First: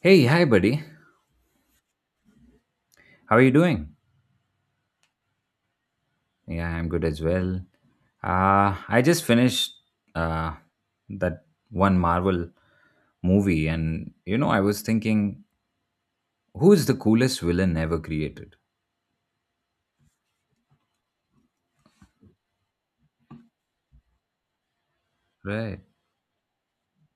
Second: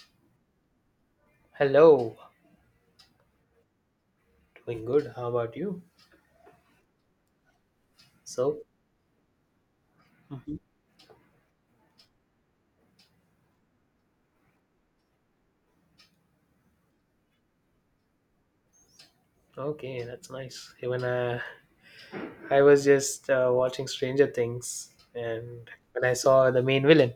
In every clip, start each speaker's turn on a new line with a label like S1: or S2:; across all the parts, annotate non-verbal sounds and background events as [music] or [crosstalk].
S1: Hey, hi, buddy.
S2: Hello,
S1: How are you doing?
S2: doing good. How about you?
S1: Yeah, I'm good as well.
S2: So,
S1: I just finished uh,
S2: Mhm.
S1: that one Marvel movie, and I was thinking, who's the coolest villain ever created?
S2: Okay, that's nice. Even I was just watching Stranger Things, and
S1: Right,
S2: when I saw the main villain,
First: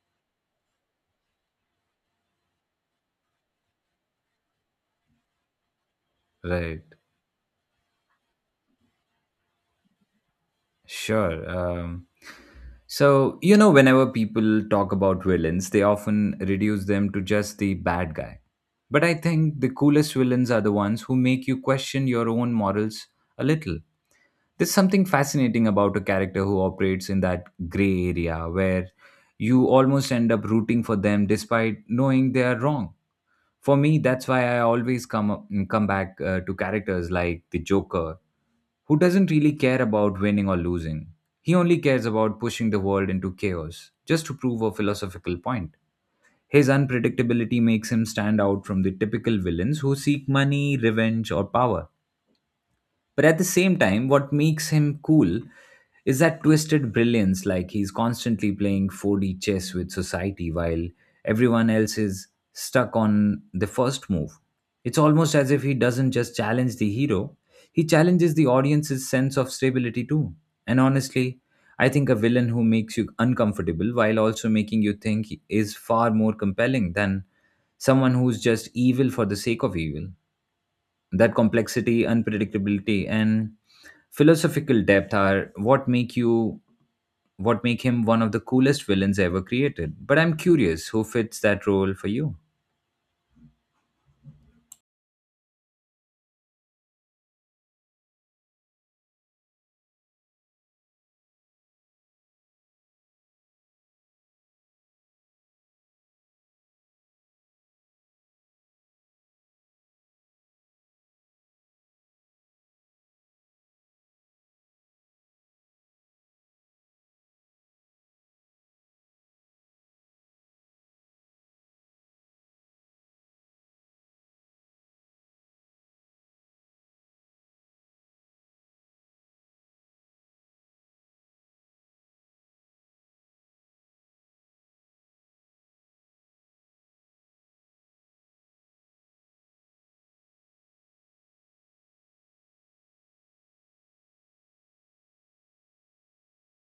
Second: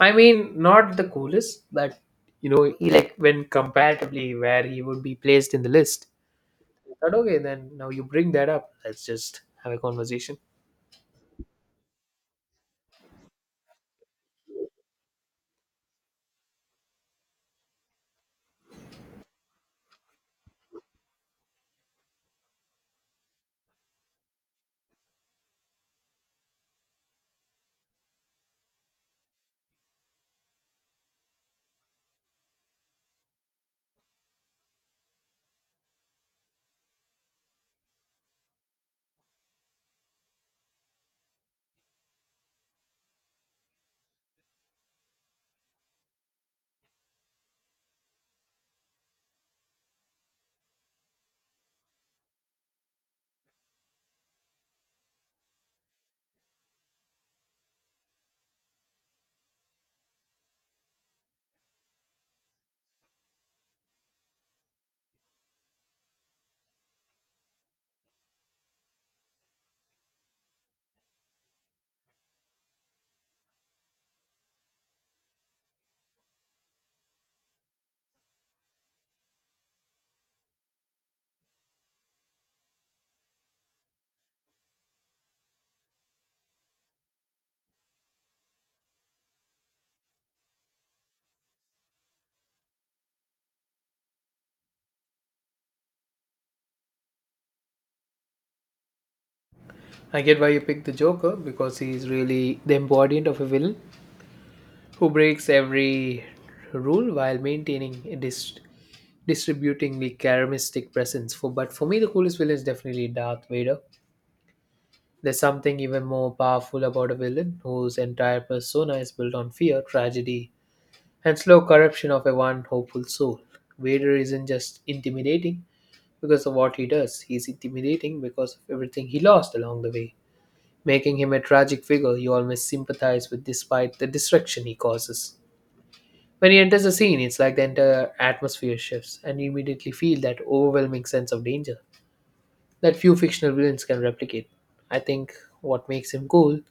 S2: I mean, not the coolest, but he like when comparatively where he would be placed in the list.
S1: right.
S2: But okay, then now you bring that up. Let's just have a conversation.
S1: Sure. So, whenever people talk about villains, they often reduce them to just the bad guy. But I think the coolest villains are the ones who make you question your own morals a little. There's something fascinating about a character who operates in that gray area where you almost end up rooting for them despite knowing they are wrong. For me, that's why I always come back to characters like the Joker, who doesn't really care about winning or losing. He only cares about pushing the world into chaos just to prove a philosophical point. His unpredictability makes him stand out from the typical villains who seek money, revenge, or power. But at the same time, what makes him cool is that twisted brilliance, like he's constantly playing 4D chess with society while everyone else is stuck on the first move. It's almost as if he doesn't just challenge the hero, he challenges the audience's sense of stability too. And honestly, I think a villain who makes you uncomfortable while also making you think is far more compelling than someone who's just evil for the sake of evil. That complexity, unpredictability, and philosophical depth are what make him one of the coolest villains ever created. But I'm curious, who fits that role for you?
S2: I get why you picked the Joker because he's really the embodiment of a villain who breaks every rule while maintaining a distributing the charismatic presence for but for me the coolest villain is definitely Darth Vader. There's something even more powerful about a villain whose entire persona is built on fear, tragedy, and slow corruption of a one hopeful soul. Vader isn't just intimidating because of what he does, he's intimidating because of everything he lost along the way, making him a tragic figure you always sympathize with despite the destruction he causes. When he enters a scene, it's like the entire atmosphere shifts, and you immediately feel that overwhelming sense of danger that few fictional villains can replicate. I think what makes him cool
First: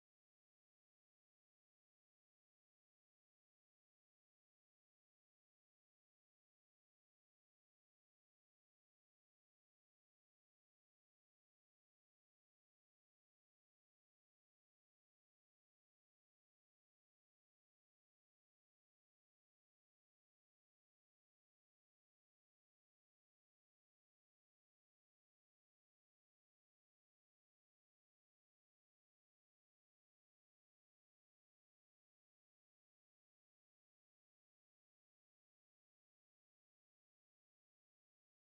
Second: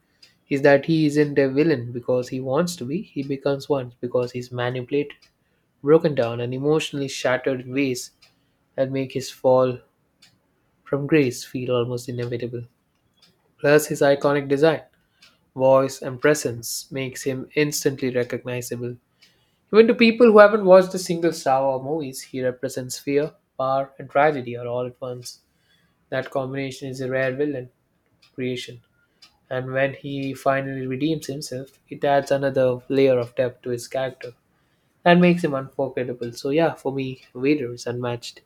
S2: is that he isn't a villain because he wants to be, he becomes one because he's manipulated, broken down, and emotionally shattered in ways that make his fall from grace feel almost inevitable. Plus, his iconic design, voice, and presence makes him instantly recognizable. Even to people who haven't watched a single Star Wars movies, he represents fear, power, and tragedy are all at once. That combination is a rare villain creation. And when he finally redeems himself, it adds another layer of depth to his character and makes him unforgettable. So yeah, for me, Vader is unmatched.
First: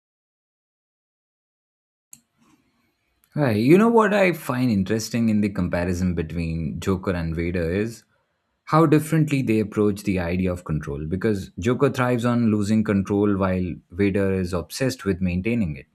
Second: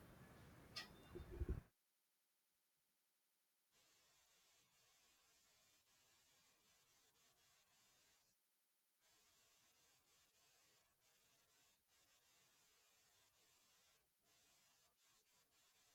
S1: Right. You know what I find interesting in the comparison between Joker and Vader is how differently they approach the idea of control, because Joker thrives on losing control while Vader is obsessed with maintaining it.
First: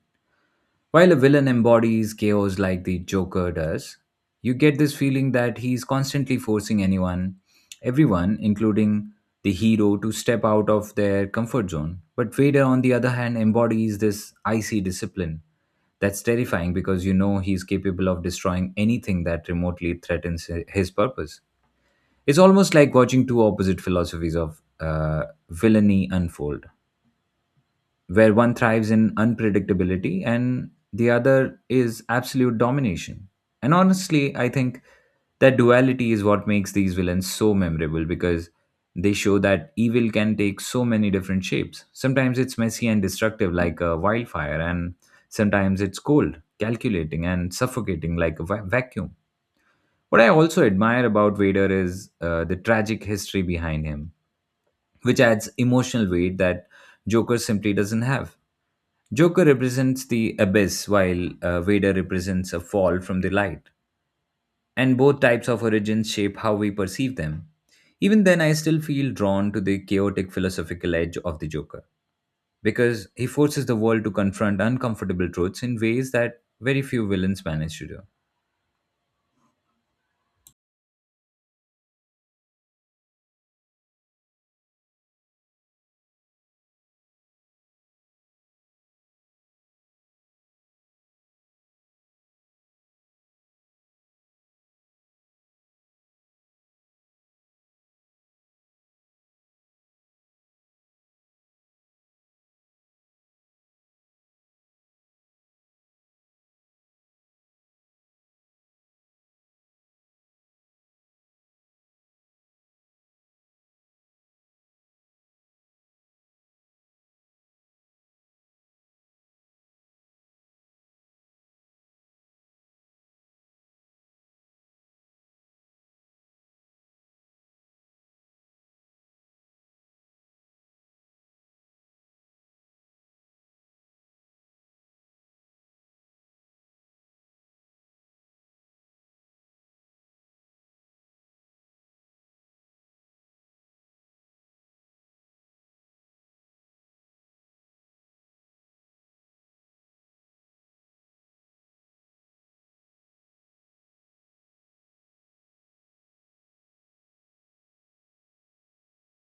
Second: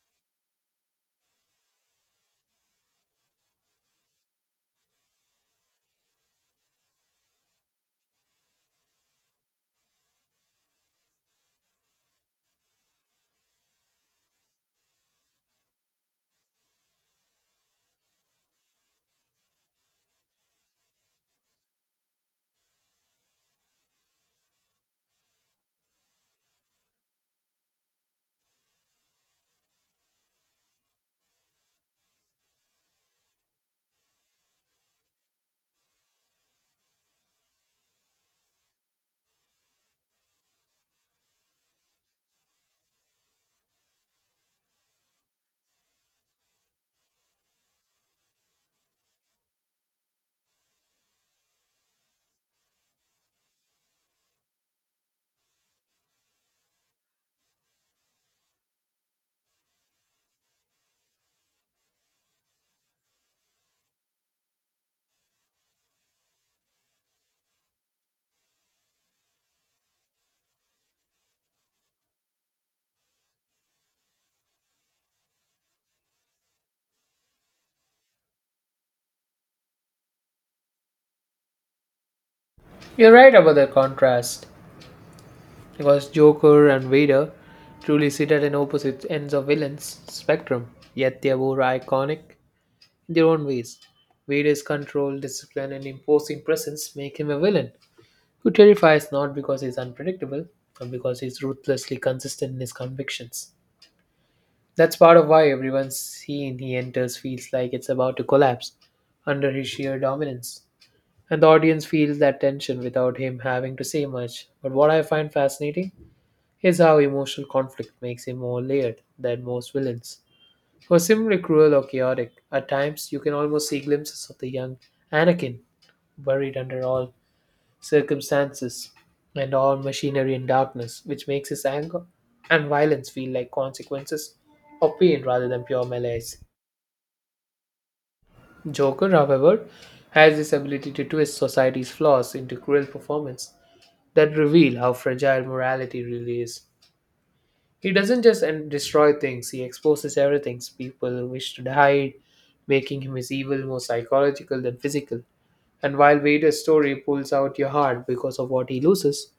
S1: While a villain embodies chaos like the Joker does, you get this feeling that he's constantly forcing anyone, everyone, including the hero, to step out of their comfort zone. But Vader, on the other hand, embodies this icy discipline. That's terrifying because you know he's capable of destroying anything that remotely threatens his purpose. It's almost like watching two opposite philosophies of villainy unfold, where one thrives in unpredictability and the other is absolute domination. And honestly, I think that duality is what makes these villains so memorable, because they show that evil can take so many different shapes. Sometimes it's messy and destructive, like a wildfire, and sometimes it's cold, calculating, and suffocating, like a vacuum. What I also admire about Vader is the tragic history behind him, which adds emotional weight that Joker simply doesn't have. Joker represents the abyss, while Vader represents a fall from the light, and both types of origins shape how we perceive them. Even then, I still feel drawn to the chaotic philosophical edge of the Joker, because he forces the world to confront uncomfortable truths in ways that very few villains manage to do.
S2: You're right about the contrast because Joker and Vader truly sit at an opposite ends of villains spectrum, yet they are both iconic in their own ways. Vader's control, discipline, and imposing presence make him a villain who terrifies not because he's unpredictable, but because he's ruthlessly consistent in his convictions. That's part of why everyone scene he enters feels like it's about to collapse under his sheer dominance. And the audience feels that tension without him having to say much. But what I find fascinating is how emotional conflict makes him more layered than most villains. Who are similarly cruel or chaotic, at times you can almost see glimpses of the young Anakin buried under all circumstances and all machinery and darkness, which makes his anger and violence feel like consequences of pain rather than pure melee. Joker, however, has this ability to twist society's flaws into cruel performance that reveal how fragile morality really is. He doesn't just destroy things, he exposes everything people wish to hide, making him his evil more psychological than physical. And while Vader's story pulls out your heart because of what he loses,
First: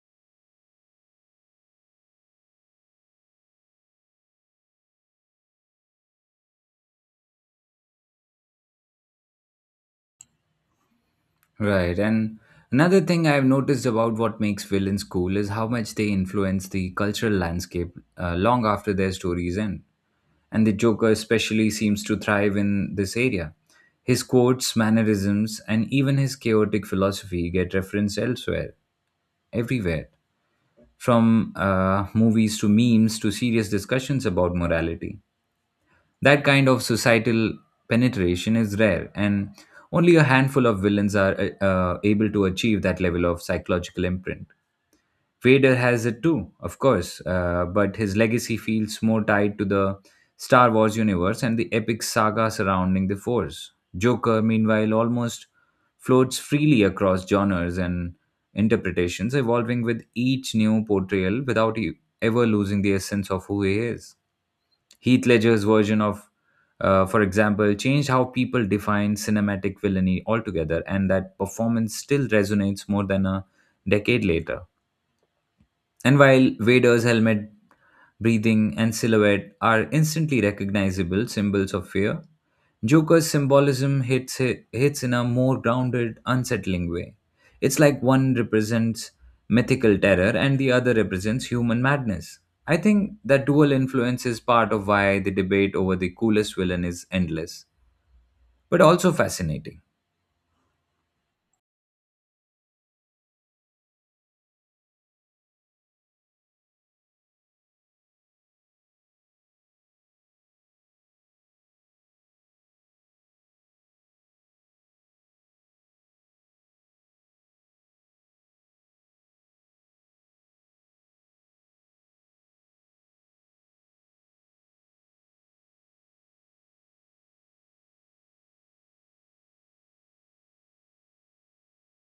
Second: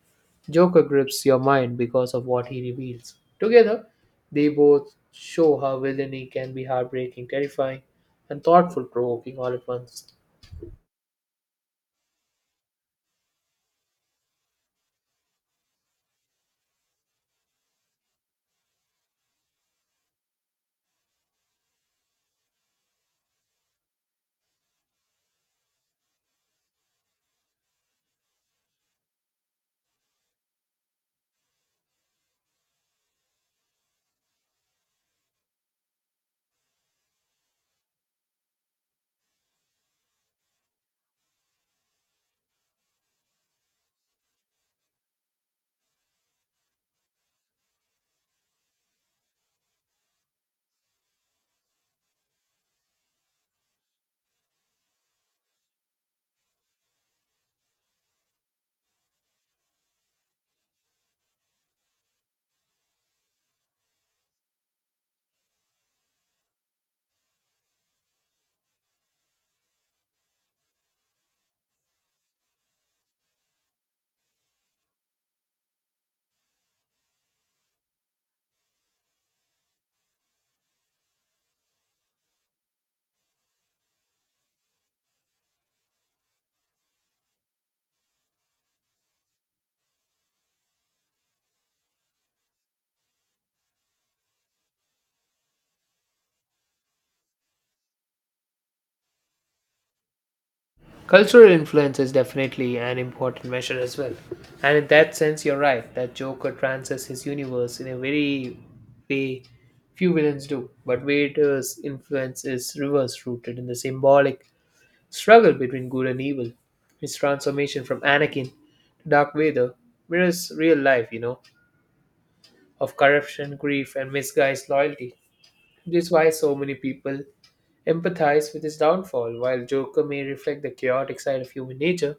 S2: Joker grips your mind because of what he reveals. Together, they both show how villainy can be heartbreaking, terrifying, and thoughtful provoking all at once.
S1: Right. And another thing I've noticed about what makes villains cool is how much they influence the cultural landscape long after their stories end. And the Joker especially seems to thrive in this area. His quotes, mannerisms, and even his chaotic philosophy get referenced elsewhere, everywhere, from movies to memes to serious discussions about morality. That kind of societal penetration is rare, and only a handful of villains are able to achieve that level of psychological imprint. Vader has it too, of course, but his legacy feels more tied to the Star Wars universe and the epic saga surrounding the Force. Joker, meanwhile, almost floats freely across genres and interpretations, evolving with each new portrayal without ever losing the essence of who he is. Heath Ledger's version of, for example, changed how people define cinematic villainy altogether, and that performance still resonates more than a decade later. And while Vader's helmet, breathing, and silhouette are instantly recognizable symbols of fear, Joker's symbolism hits in a more grounded, unsettling way. It's like one represents mythical terror and the other represents human madness. I think that dual influence is part of why the debate over the coolest villain is endless, but also fascinating.
S2: Cultural influence is definitely an important measure as well. And in that sense, you're right that Joker transcends his universe in a very way few villains do. But Vader's influence is reverse rooted in the symbolic struggle between good and evil. His transformation from Anakin to Dark Vader mirrors real life, you know, of corruption, grief, and misguised loyalty. This is why so many people empathize with his downfall, while Joker may reflect the chaotic side of human nature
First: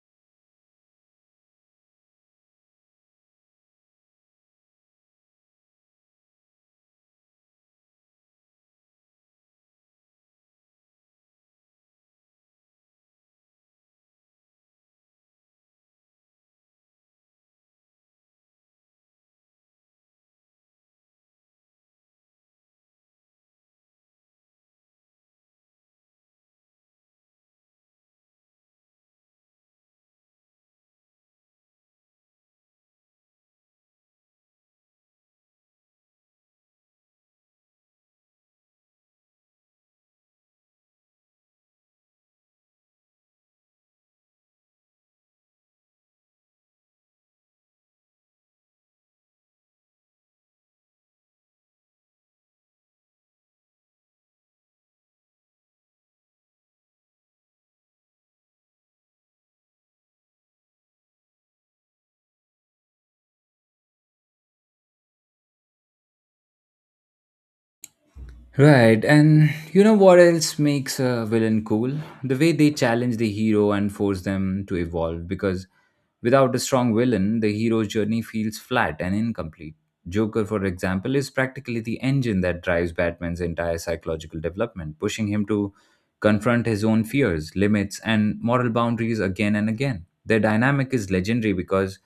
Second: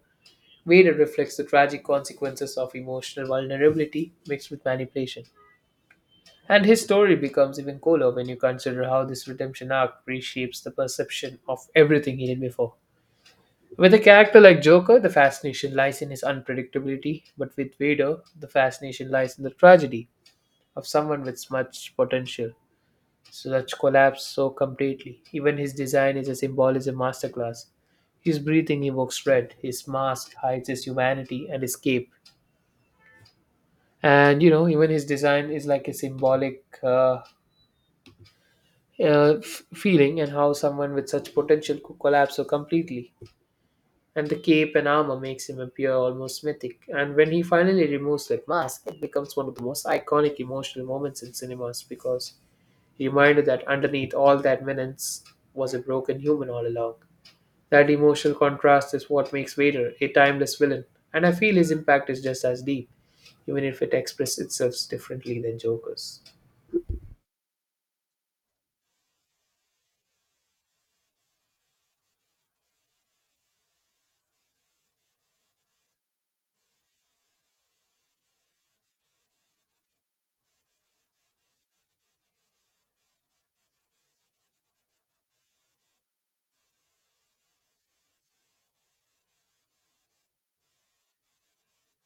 S2: Vader reflects the tragic consequences of emotional vulnerability mixed with manipulation. And his story becomes even cooler when you consider how this redemption arc reshapes the perception of everything he did before. With a character like Joker, the fascination lies in his unpredictability, but with Vader, the fascination lies in the tragedy of someone with much potential. Such collapse so completely. Even his design is a symbolism masterclass. His breathing evokes dread, his mask hides his humanity and his cape and you know even his design is like a symbolic feeling and how someone with such potential could collapse so completely and the cape and armor makes him appear almost mythic and when he finally removes that mask it becomes one of the most iconic emotional moments in cinemas because he reminded that underneath all that menace was a broken human all along. That emotional contrast is what makes Vader a timeless villain, and I feel his impact is just as deep even if it expresses itself differently than Joker's.
S1: Right, and you know what else makes a villain cool? The way they challenge the hero and force them to evolve. Because without a strong villain, the hero's journey feels flat and incomplete. Joker, for example, is practically the engine that drives Batman's entire psychological development, pushing him to confront his own fears, limits, and moral boundaries again and again. Their dynamic is legendary because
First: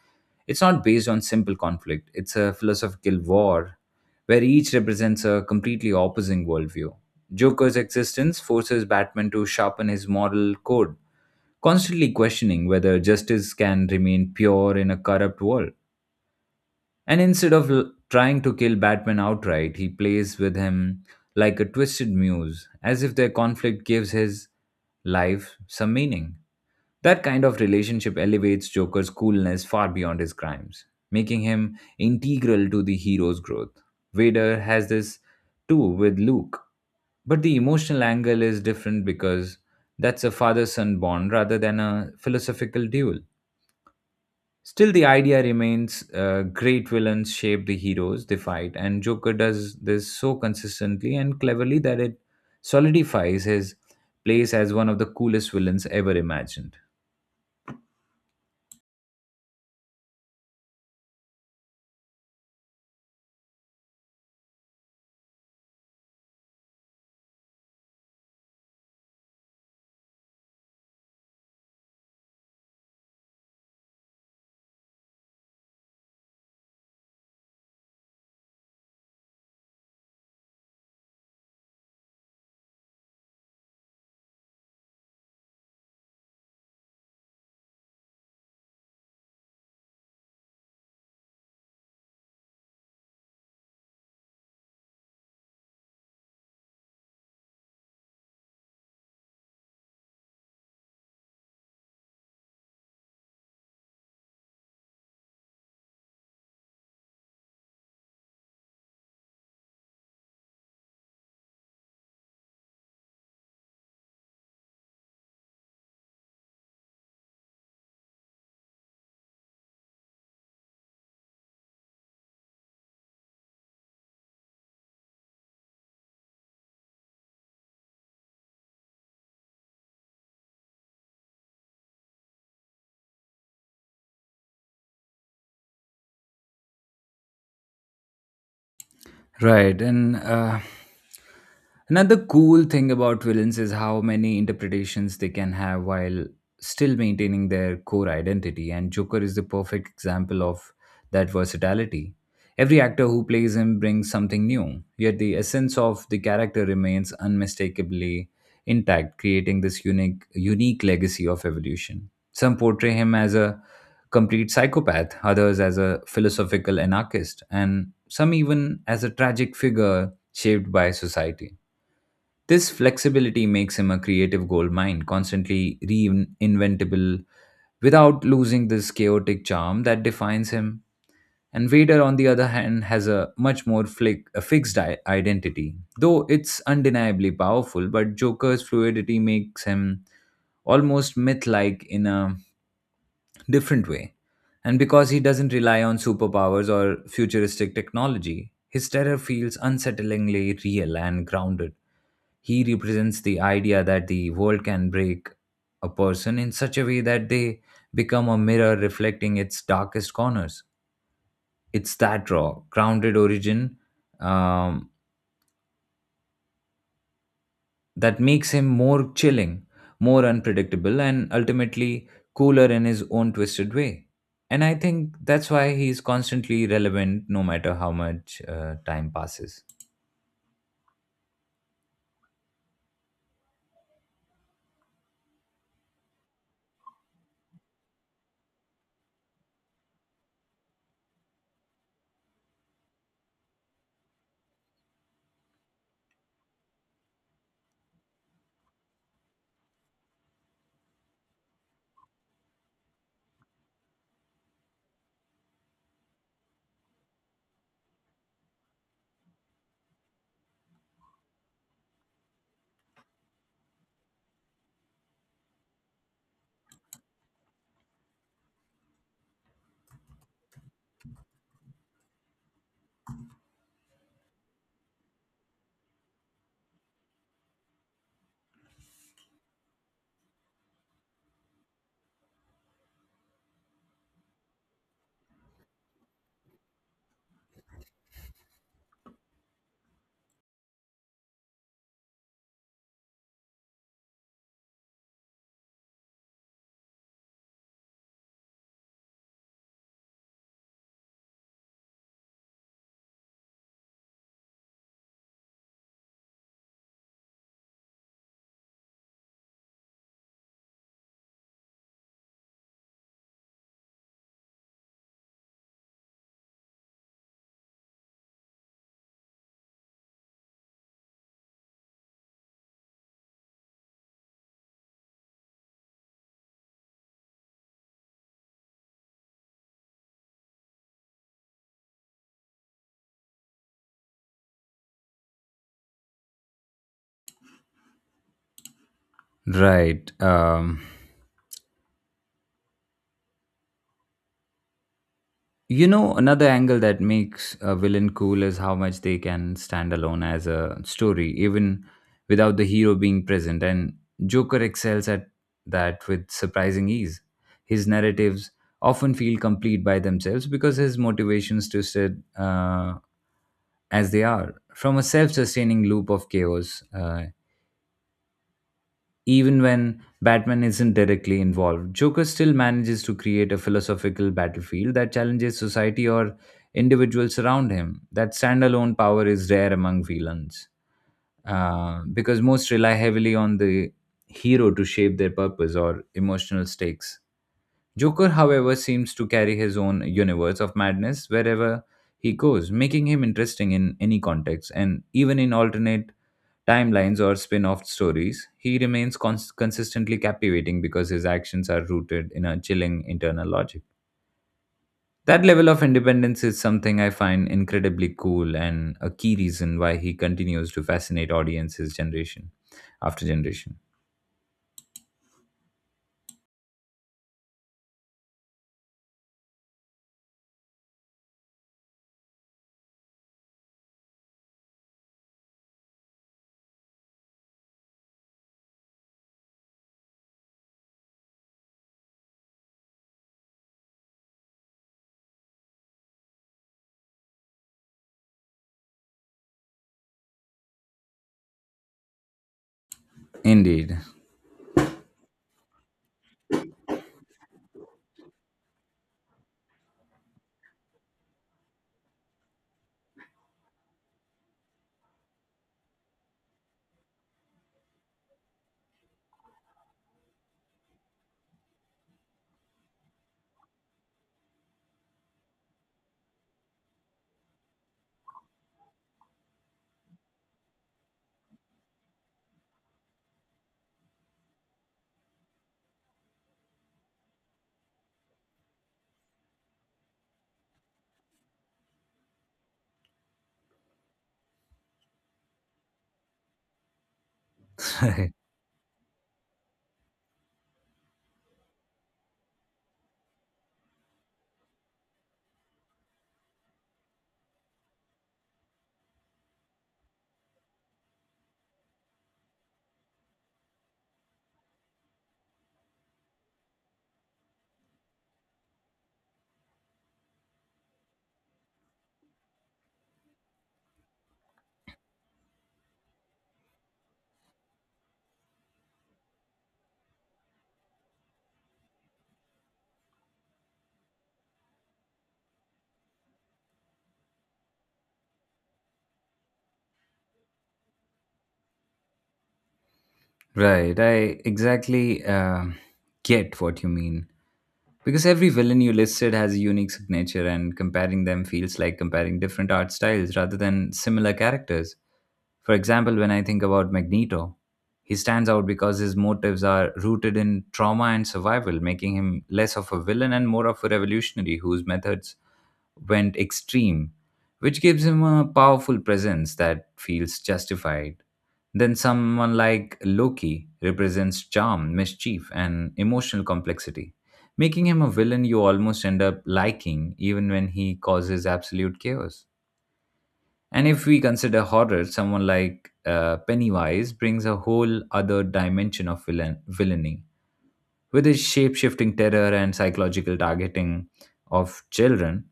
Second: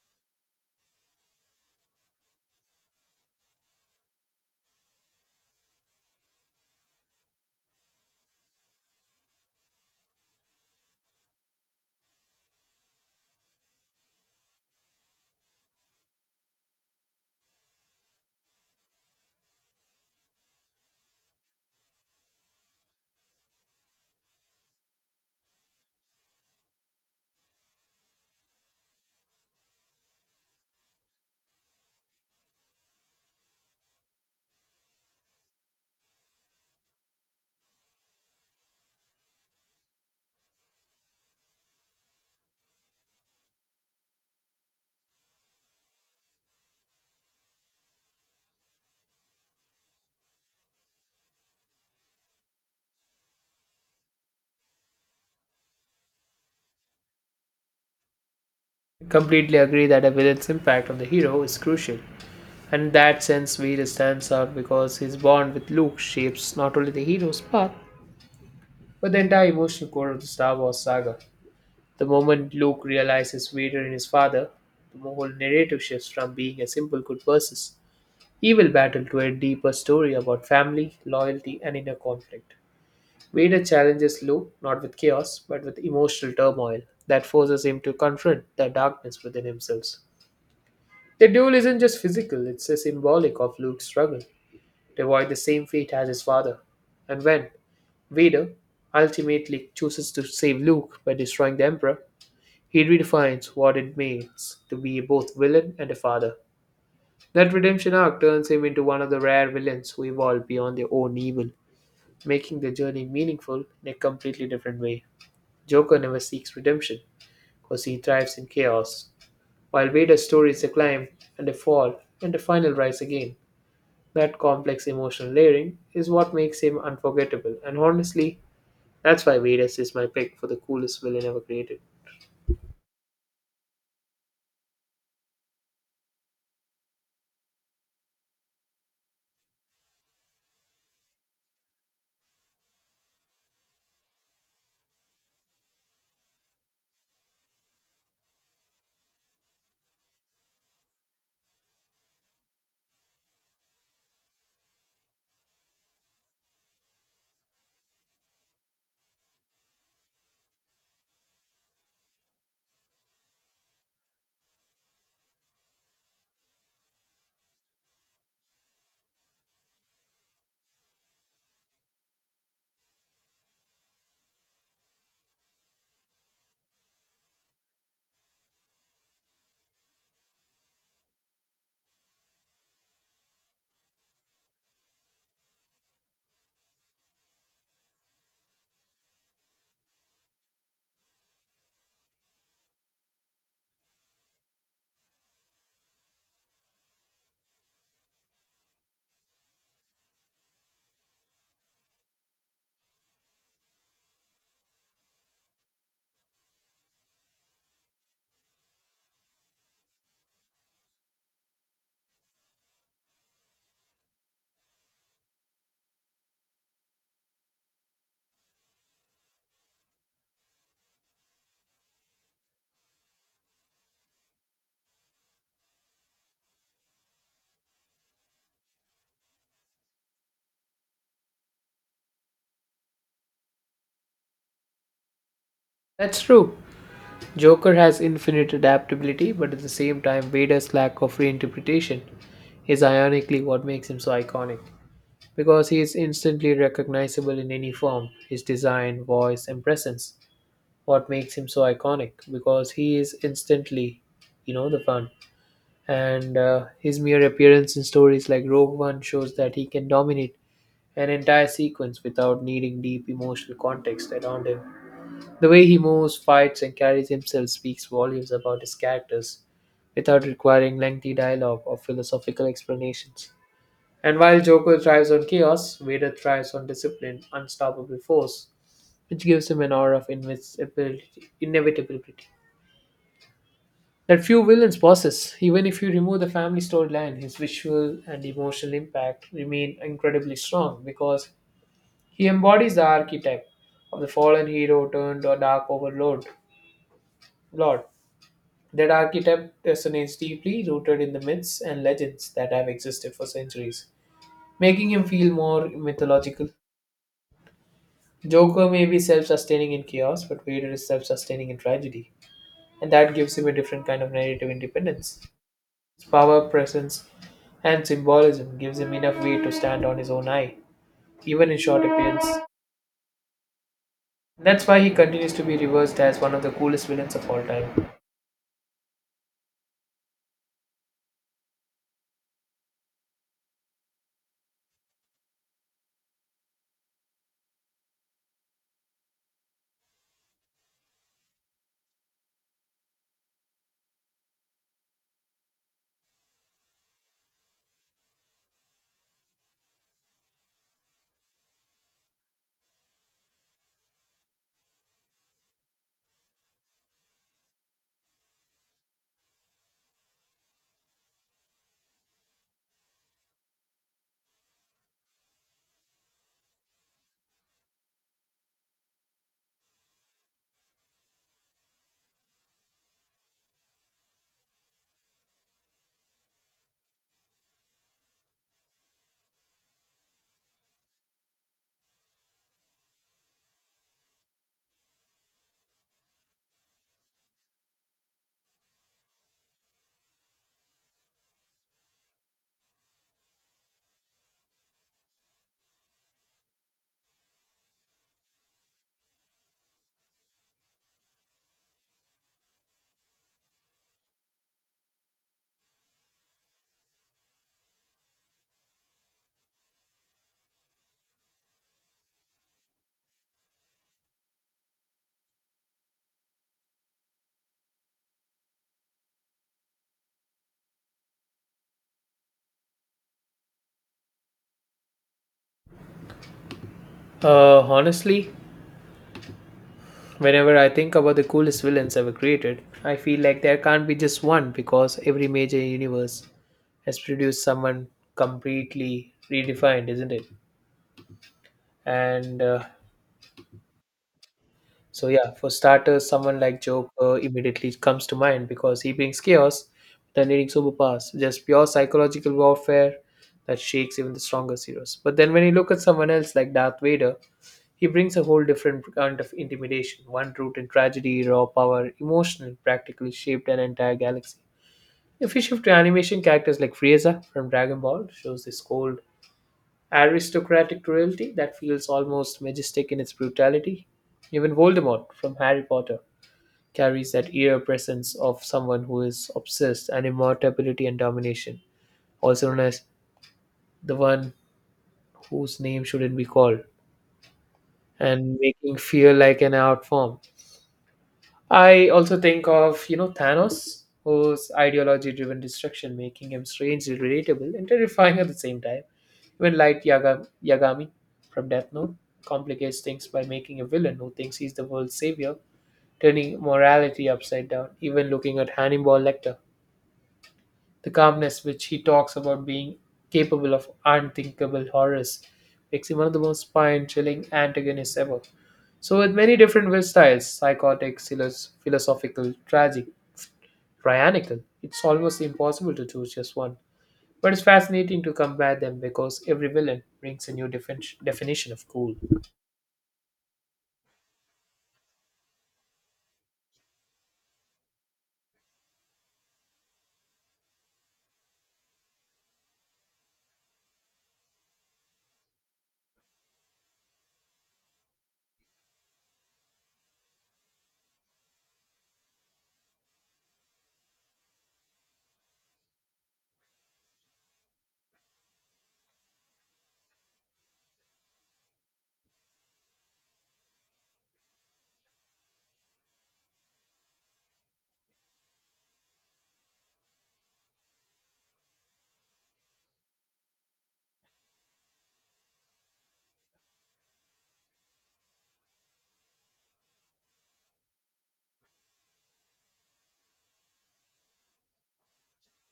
S1: it's not based on simple conflict, it's a philosophical war where each represents a completely opposing worldview. Joker's existence forces Batman to sharpen his moral code, constantly questioning whether justice can remain pure in a corrupt world. And instead of trying to kill Batman outright, he plays with him like a twisted muse, as if their conflict gives his life some meaning. That kind of relationship elevates Joker's coolness far beyond his crimes, making him integral to the hero's growth. Vader has this too with Luke, but the emotional angle is different because that's a father son bond rather than a philosophical duel. Still, the idea remains. Great villains shape the heroes they fight, and Joker does this so consistently and cleverly that it solidifies his place as one of the coolest villains ever imagined.
S2: Completely agree that a villain's impact on the hero is crucial. And in that sense, Vader stands out because his bond with Luke shapes not only the hero's path, but the entire emotional core of the Star Wars saga. The moment Luke realizes Vader and his father, the whole narrative shifts from being a simple good versus evil battle to a deeper story about family, loyalty, and inner conflict. Vader challenges Luke not with chaos, but with emotional turmoil that forces him to confront the darkness within himself. The duel isn't just physical, it's a symbolic of Luke's struggle to avoid the same fate as his father. And when Vader ultimately chooses to save Luke by destroying the Emperor, he redefines what it means to be both villain and a father. That redemption arc turns him into one of the rare villains who evolve beyond their own evil, making the journey meaningful in a completely different way. Joker never seeks redemption because he thrives in chaos, while Vader's story is a climb and a fall and a final rise again. That complex emotional layering is what makes him unforgettable, and honestly, that's why Vedas is my pick for the coolest villain ever created.
S1: Right. And another cool thing about villains is how many interpretations they can have while still maintaining their core identity. And Joker is the perfect example of that versatility. Every actor who plays him brings something new, yet the essence of the character remains unmistakably intact, creating this unique legacy of evolution. Some portray him as a complete psychopath, others as a philosophical anarchist, and some even as a tragic figure shaped by society. This flexibility makes him a creative goldmine, constantly reinventable without losing this chaotic charm that defines him. And Vader, on the other hand, has a a fixed identity. Though it's undeniably powerful, but Joker's fluidity makes him almost myth like in a different way. And because he doesn't rely on superpowers or futuristic technology, his terror feels unsettlingly real and grounded. He represents the idea that the world can break a person in such a way that they become a mirror reflecting its darkest corners. It's that raw, grounded origin um, that makes him more chilling, more unpredictable, and ultimately cooler in his own twisted way. And I think that's why he's constantly relevant no matter how much time passes.
S2: That's true. Joker has infinite adaptability, but at the same time, Vader's lack of reinterpretation is ironically what makes him so iconic. Because he is instantly recognizable in any form, his design, voice, and presence. What makes him so iconic? Because he is instantly, you know, the fun. And his mere appearance in stories like Rogue One shows that he can dominate an entire sequence without needing deep emotional context around him. The way he moves, fights, and carries himself speaks volumes about his characters without requiring lengthy dialogue or philosophical explanations. And while Joker thrives on chaos, Vader thrives on discipline, unstoppable force, which gives him an aura of inevitability. That few villains possess, even if you remove the family storyline, his visual and emotional impact remain incredibly strong because he embodies the archetype of the fallen hero turned or dark overlord. Lord. That archetype resonates deeply rooted in the myths and legends that have existed for centuries, making him feel more mythological. Joker may be self sustaining in chaos, but Vader is self sustaining in tragedy, and that gives him a different kind of narrative independence. His power, presence, and symbolism gives him enough weight to stand on his own eye, even in short appearance. That's why he continues to be reversed as one of the coolest villains of all time.
S1: Right. Another angle that makes a villain cool is how much they can stand alone as a story, even without the hero being present. And Joker excels at that with surprising ease. His narratives often feel complete by themselves because his motivations twisted as they are from a self-sustaining loop of chaos. Even when Batman isn't directly involved, Joker still manages to create a philosophical battlefield that challenges society or individuals around him. That standalone power is rare among villains because most rely heavily on the hero to shape their purpose or emotional stakes. Joker, however, seems to carry his own universe of madness wherever he goes, making him interesting in any context and even in alternate timelines or spin off stories. He remains consistently captivating because his actions are rooted in a chilling internal logic. That level of independence is something I find incredibly cool and a key reason why he continues to fascinate audiences generation after generation.
S2: Honestly, whenever I think about the coolest villains ever created, I feel like there can't be just one because every major universe has produced someone completely redefined, isn't it? And
S1: Indeed.
S2: so yeah, for starters, someone like Joker immediately comes to mind because he brings chaos, the needing superpowers, just pure psychological warfare that shakes even the strongest heroes. But then when you look at someone else like Darth Vader, he brings a whole different kind of intimidation, one rooted in tragedy, raw power, emotional, practically shaped an entire galaxy. If you shift to animation, characters like Frieza from Dragon Ball shows this cold, aristocratic cruelty that feels almost majestic in its brutality. Even Voldemort from Harry Potter carries that eerie presence of someone who is obsessed and immortality and domination, also known as the one whose name shouldn't be called, and
S1: [laughs]
S2: making fear like an art form. I also think of, you know, Thanos, whose ideology driven destruction making him strangely relatable and terrifying at the same time. Even Light Yagami from Death Note complicates things by making a villain who thinks he's the world's savior, turning morality upside down, even looking at Hannibal Lecter. The calmness which he talks about being capable of unthinkable horrors makes him one of the most spine chilling antagonists ever. So, with many different will styles psychotic, philosophical, tragic, tyrannical it's almost impossible to choose just one. But it's fascinating to compare them because every villain brings a new definition of cool.
S1: Right, I exactly get what you mean. Because every villain you listed has a unique signature, and comparing them feels like comparing different art styles rather than similar characters. For example, when I think about Magneto, he stands out because his motives are rooted in trauma and survival, making him less of a villain and more of a revolutionary whose methods went extreme, which gives him a powerful presence that feels justified. Then someone like Loki represents charm, mischief, and emotional complexity, making him a villain you almost end up liking even when he causes absolute chaos. And if we consider horror, someone like Pennywise brings a whole other dimension of villainy, with his shape shifting terror and psychological targeting of children,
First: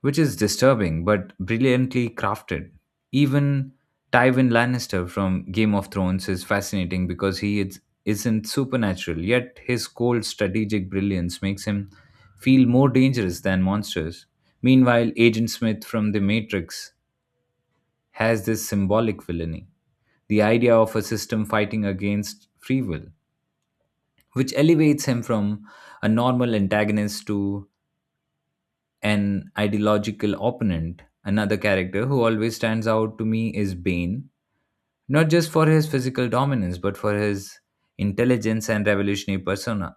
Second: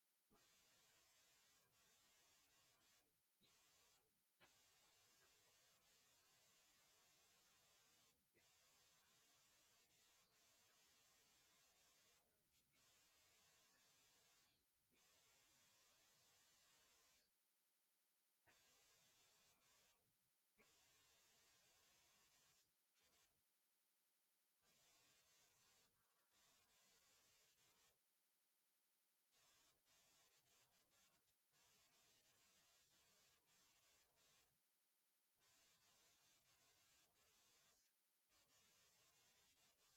S1: which is disturbing but brilliantly crafted. Even Tywin Lannister from Game of Thrones is fascinating because he isn't supernatural, yet his cold strategic brilliance makes him feel more dangerous than monsters. Meanwhile, Agent Smith from The Matrix has this symbolic villainy, the idea of a system fighting against free will, which elevates him from a normal antagonist to an ideological opponent. Another character who always stands out to me is Bane, not just for his physical dominance, but for his intelligence and revolutionary persona.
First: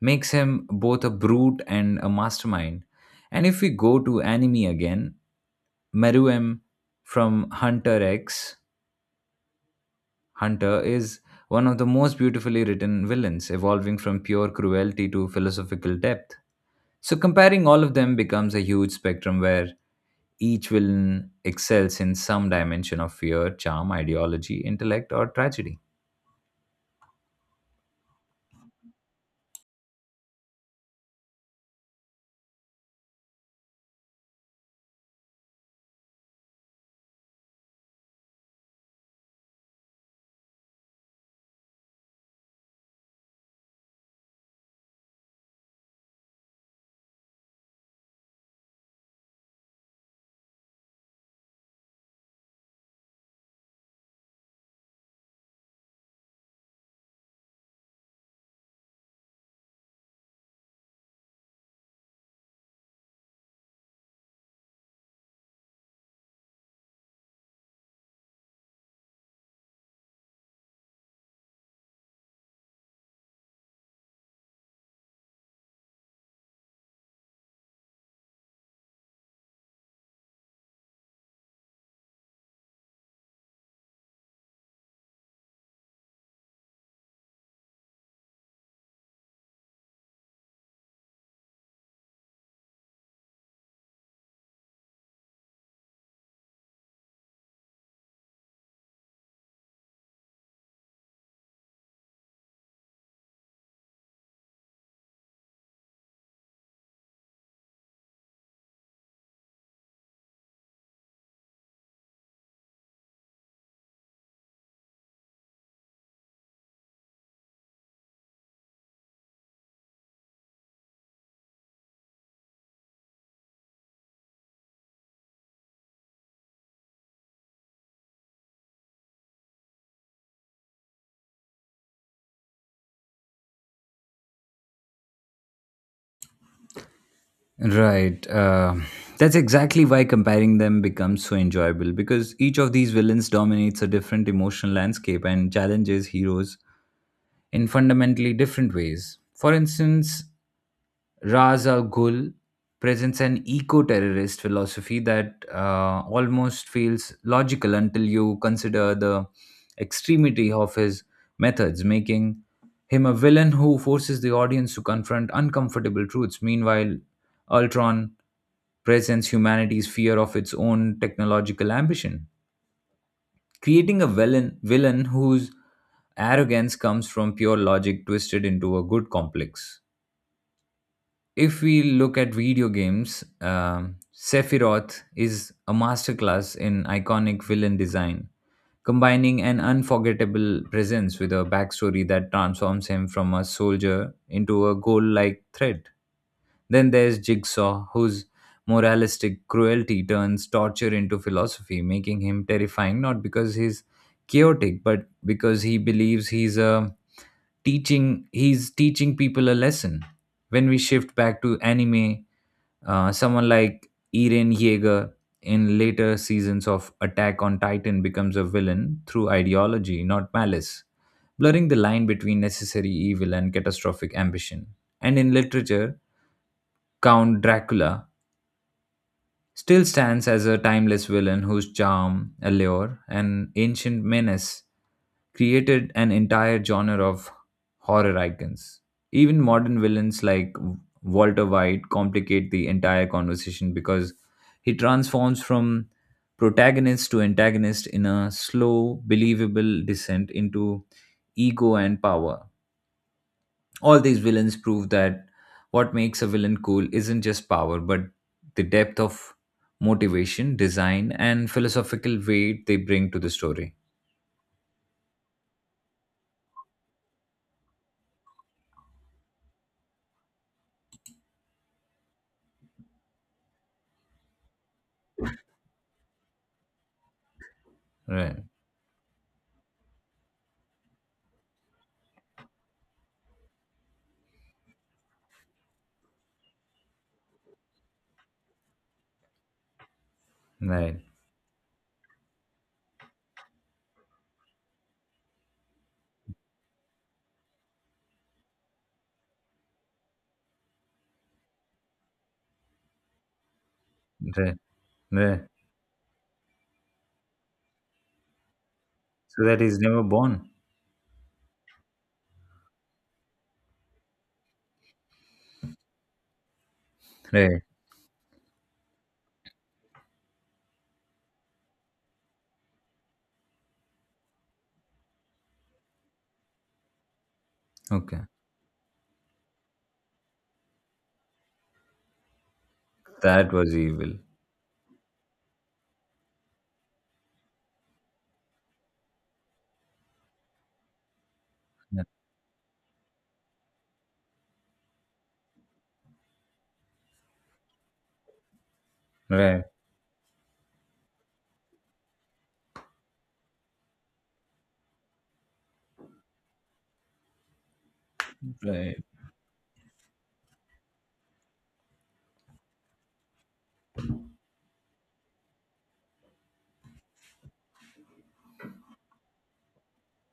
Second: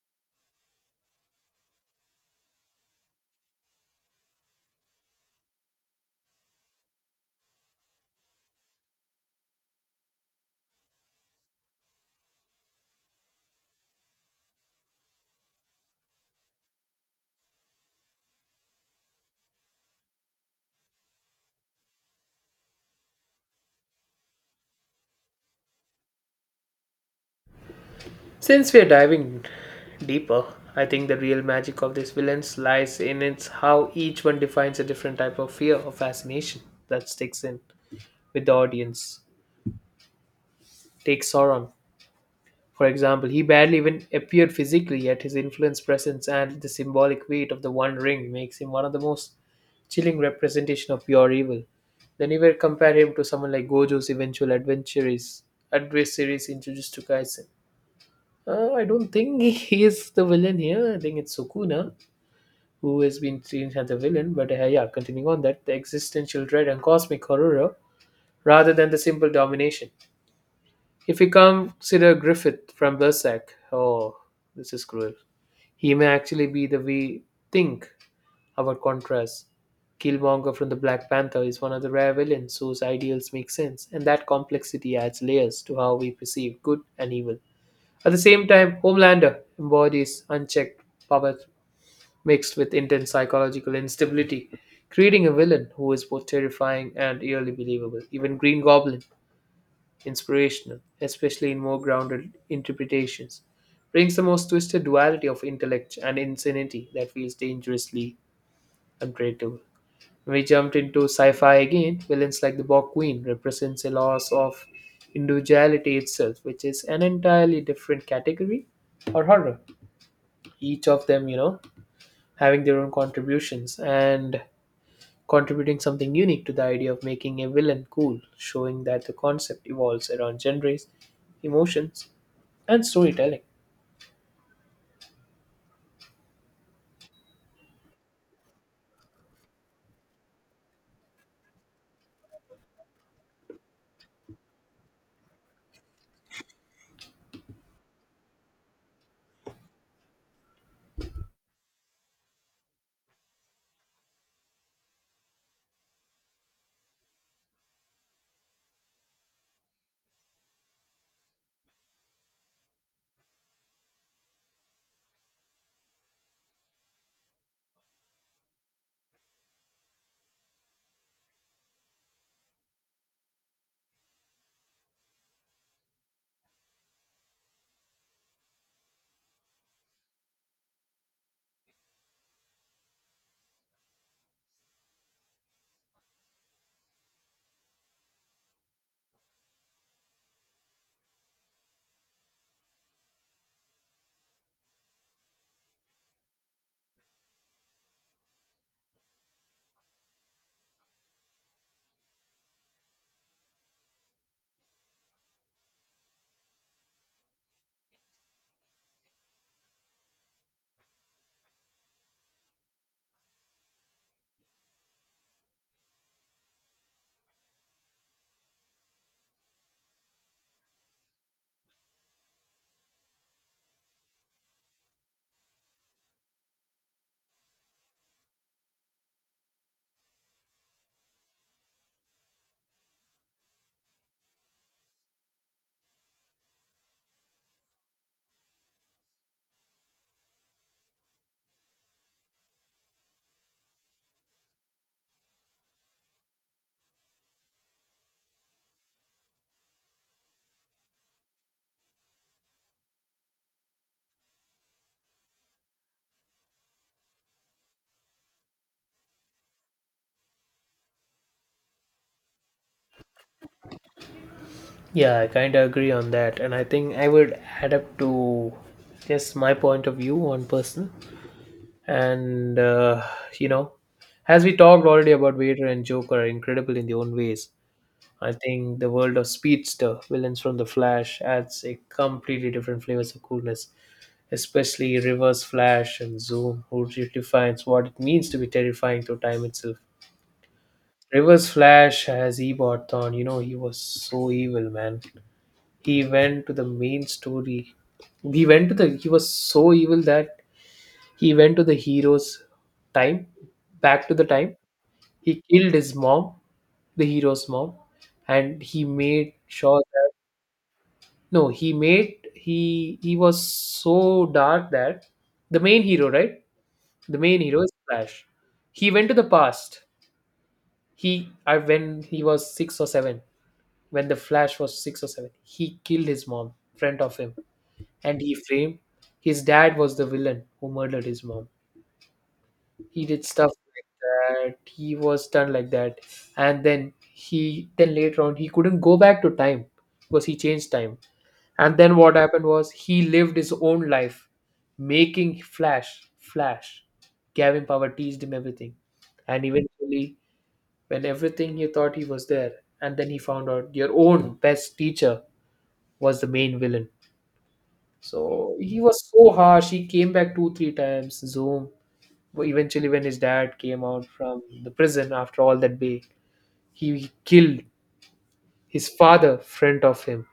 S1: Makes him both a brute and a mastermind. And if we go to anime again, Meruem from Hunter X Hunter is one of the most beautifully written villains, evolving from pure cruelty to philosophical depth. So comparing all of them becomes a huge spectrum where each villain excels in some dimension of fear, charm, ideology, intellect, or tragedy.
S2: Since we are diving deeper, I think the real magic of these villains lies in its how each one defines a different type of fear or fascination that sticks in with the audience. Take Sauron, for example, he barely even appeared physically, yet his influence, presence, and the symbolic weight of the One Ring makes him one of the most chilling representation of pure evil. Then you will compare him to someone like Gojo's eventual adversaries in Jujutsu Kaisen. I don't think [laughs] he is the villain here. I think it's Sukuna who has been seen as the villain. But yeah, continuing on that, the existential dread and cosmic horror rather than the simple domination. If we consider Griffith from Berserk, oh, this is cruel. He may actually be the we think about contrast. Killmonger from the Black Panther is one of the rare villains whose ideals make sense, and that complexity adds layers to how we perceive good and evil. At the same time, Homelander embodies unchecked power mixed with intense psychological instability, creating a villain who is both terrifying and eerily believable. Even Green Goblin Inspirational, especially in more grounded interpretations, brings the most twisted duality of intellect and insanity that feels dangerously unpredictable. When we jumped into sci-fi again, villains like the Borg Queen represents a loss of individuality itself, which is an entirely different category or horror. Each of them, having their own contributions and contributing something unique to the idea of making a villain cool, showing that the concept evolves around genres, emotions, and storytelling.
S1: Right. That's exactly why comparing them becomes so enjoyable because each of these villains dominates a different emotional landscape and challenges heroes in fundamentally different ways. For instance, Raz Al Ghul presents an eco terrorist philosophy that almost feels logical until you consider the extremity of his methods, making him a villain who forces the audience to confront uncomfortable truths. Meanwhile, Ultron presents humanity's fear of its own technological ambition creating a villain whose arrogance comes from pure logic twisted into a good complex. If we look at video games, Sephiroth is a masterclass in iconic villain design, combining an unforgettable presence with a backstory that transforms him from a soldier into a goal like threat. Then there's Jigsaw, whose moralistic cruelty turns torture into philosophy, making him terrifying not because he's chaotic, but because he believes he's teaching people a lesson. When we shift back to anime, someone like Eren Yeager in later seasons of Attack on Titan becomes a villain through ideology, not malice, blurring the line between necessary evil and catastrophic ambition. And in literature, Count Dracula still stands as a timeless villain whose charm, allure, and ancient menace created an entire genre of horror icons. Even modern villains like Walter White complicate the entire conversation because he transforms from protagonist to antagonist in a slow, believable descent into ego and power. All these villains prove that what makes a villain cool isn't just power, but the depth of motivation, design, and philosophical weight they bring to the story.
S2: Yeah, I kind of agree on that, and I think I would add up to just my point of view on personal. And you know, as we talked already about Vader and Joker are incredible in their own ways. I
S1: Right,
S2: think the world of Speedster, villains from the Flash, adds a completely different flavors of coolness, especially Reverse Flash and Zoom, who redefines what it means to be terrifying through time itself.
S1: right,
S2: Reverse Flash as Ebot Thorn, he was so evil, man. He went to the main story. He went to the he was so evil that he went to the hero's time, back to the time.
S1: right, right.
S2: He killed his mom, the hero's mom, and he made
S1: So that he's
S2: sure
S1: never
S2: that
S1: born.
S2: no, he made he was so dark that the main hero, right? The main
S1: Right,
S2: hero is Flash. He went to the past. He I When he was six or seven, when the Flash was six or seven, he killed his mom in front of him
S1: okay.
S2: and he framed his dad was the villain who murdered his mom. He did stuff
S1: That was
S2: like
S1: evil.
S2: that. He was done like that, and then he then later on he couldn't go back to time because he changed time. And then what happened was he lived his own life, making Flash, gave him power, teased him everything, and
S1: Right,
S2: eventually when everything he thought he was there, and then he found out your own best teacher was the main villain. So he
S1: right,
S2: was so harsh. He came back two, three times. Zoom. Well, eventually, when his dad came out from the prison after all that bay, he killed his father in front of him.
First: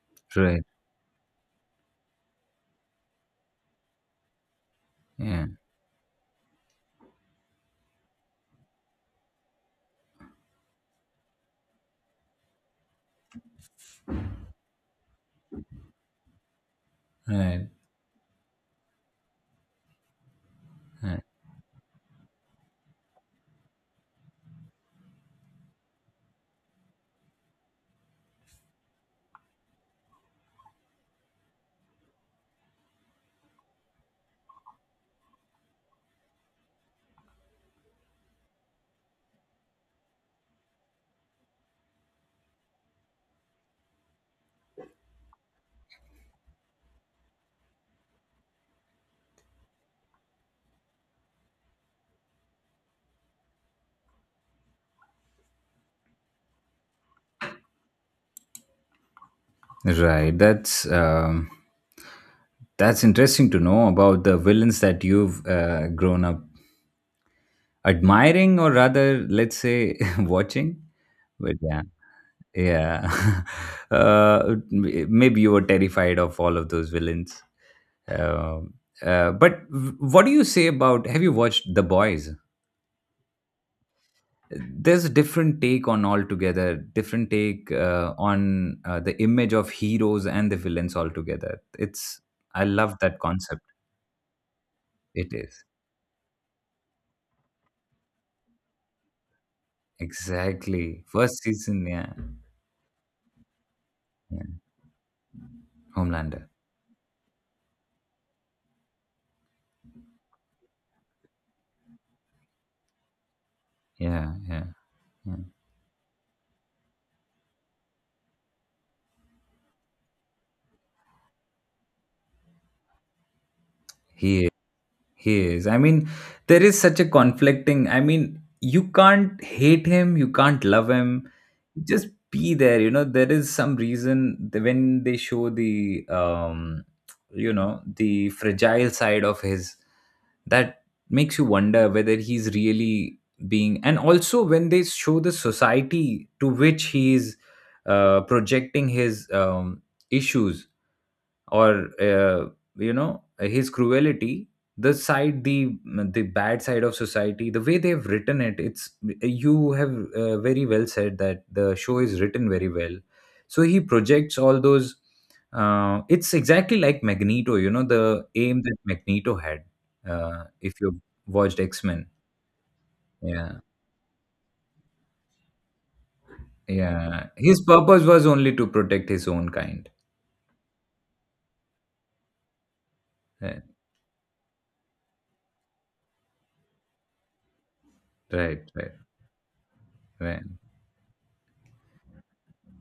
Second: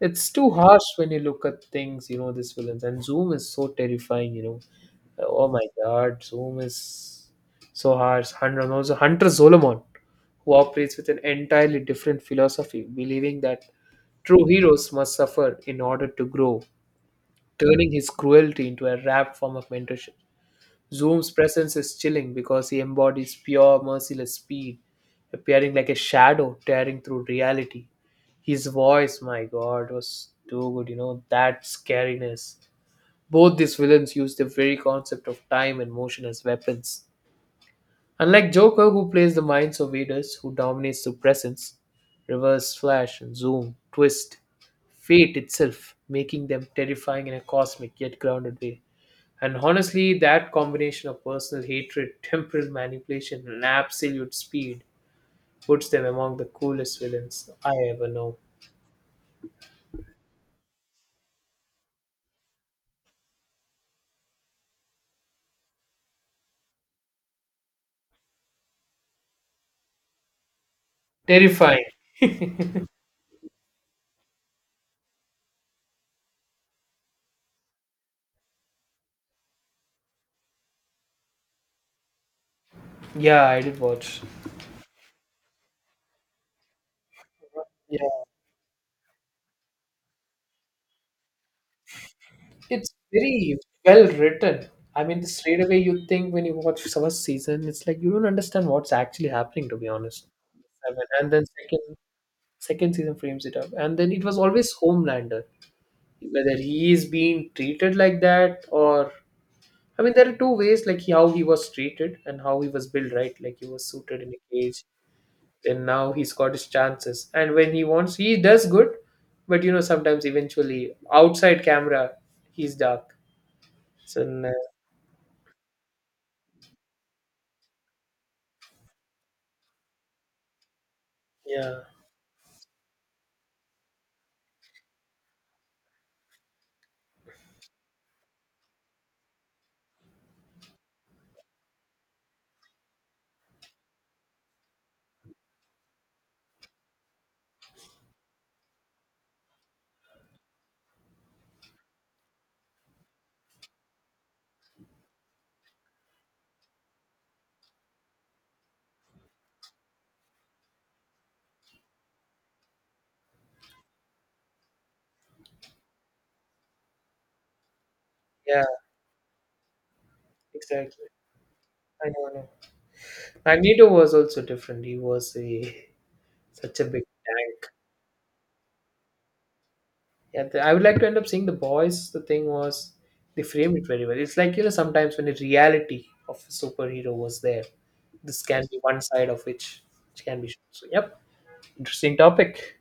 S2: It's too
S1: right.
S2: harsh when you look at things, this villains. And Zoom is so terrifying.
S1: Yeah,
S2: Oh my god, Zoom is so harsh. Hunter, and also Hunter Solomon, who operates with an entirely different philosophy, believing that true heroes must suffer in order to grow
S1: right,
S2: turning his cruelty into a rap form of mentorship.
S1: right.
S2: Zoom's presence is chilling because he embodies pure, merciless speed, appearing like a shadow tearing through reality. His voice, my god, was too good, that scariness. Both these villains use the very concept of time and motion as weapons. Unlike Joker, who plays the minds of readers, who dominates through presence, Reverse Flash and Zoom, twist, fate itself, making them terrifying in a cosmic yet grounded way. And honestly, that combination of personal hatred, temporal manipulation, and absolute speed puts them among the coolest villains I ever know.
S1: Right. That's interesting to know about the villains that you've grown up admiring, or rather, let's say, [laughs] watching? But yeah.
S2: Terrifying.
S1: Yeah. [laughs] Maybe you were terrified of all of those villains. Um, what do you say about, have you watched The Boys?
S2: Yeah, I did watch.
S1: There's a different take on altogether, different take
S2: Yeah,
S1: on the image of heroes and the villains altogether. It's, I
S2: it's
S1: love that
S2: very
S1: concept.
S2: well written. I mean,
S1: It
S2: straight
S1: is.
S2: away you think when you watch first season, it's like you don't understand what's actually happening. To be honest, Seven.
S1: Exactly.
S2: And
S1: First
S2: then
S1: season,
S2: second
S1: yeah.
S2: second season frames it up, and then it was
S1: Yeah.
S2: always Homelander.
S1: Homelander.
S2: Whether he is being treated like that or I mean, there are two ways, like how he was treated and how he was built, right? Like he was suited in
S1: Yeah,
S2: a
S1: yeah,
S2: cage,
S1: yeah.
S2: then now he's got his chances, and when he wants, he does good. But sometimes eventually outside camera, he's dark. So
S1: He He is. I mean, there is such a conflicting. I mean, you can't hate him, you can't love him.
S2: yeah,
S1: Just be there. You know, there is some reason that when they show the, you know, the fragile side of his, that makes you wonder whether he's really being. And also when they show the society to which he's projecting his issues or you know, his cruelty, the side, the bad side of society, the way they've written it, it's, you have very well said that the show is written very well, so he projects all those it's exactly like Magneto, you know, the aim
S2: yeah,
S1: that Magneto had. If you
S2: exactly.
S1: watched X-Men,
S2: I know, I know.
S1: yeah,
S2: Magneto was also different. He was a [laughs] such a big
S1: yeah, his
S2: tank.
S1: purpose was only to protect his own kind.
S2: Yeah, I would like to end up seeing the boys. The thing was, they
S1: right
S2: framed it very well. It's like sometimes when the reality of a superhero was there this can
S1: right
S2: be
S1: right,
S2: one side of which can
S1: right.
S2: be shown. So, yep, interesting topic.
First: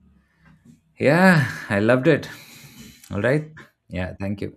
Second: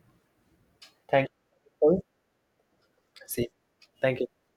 S2: Thank
S1: Yeah, I
S2: you.
S1: loved it. All right.
S2: See,
S1: Yeah,
S2: thank you.
S1: thank you.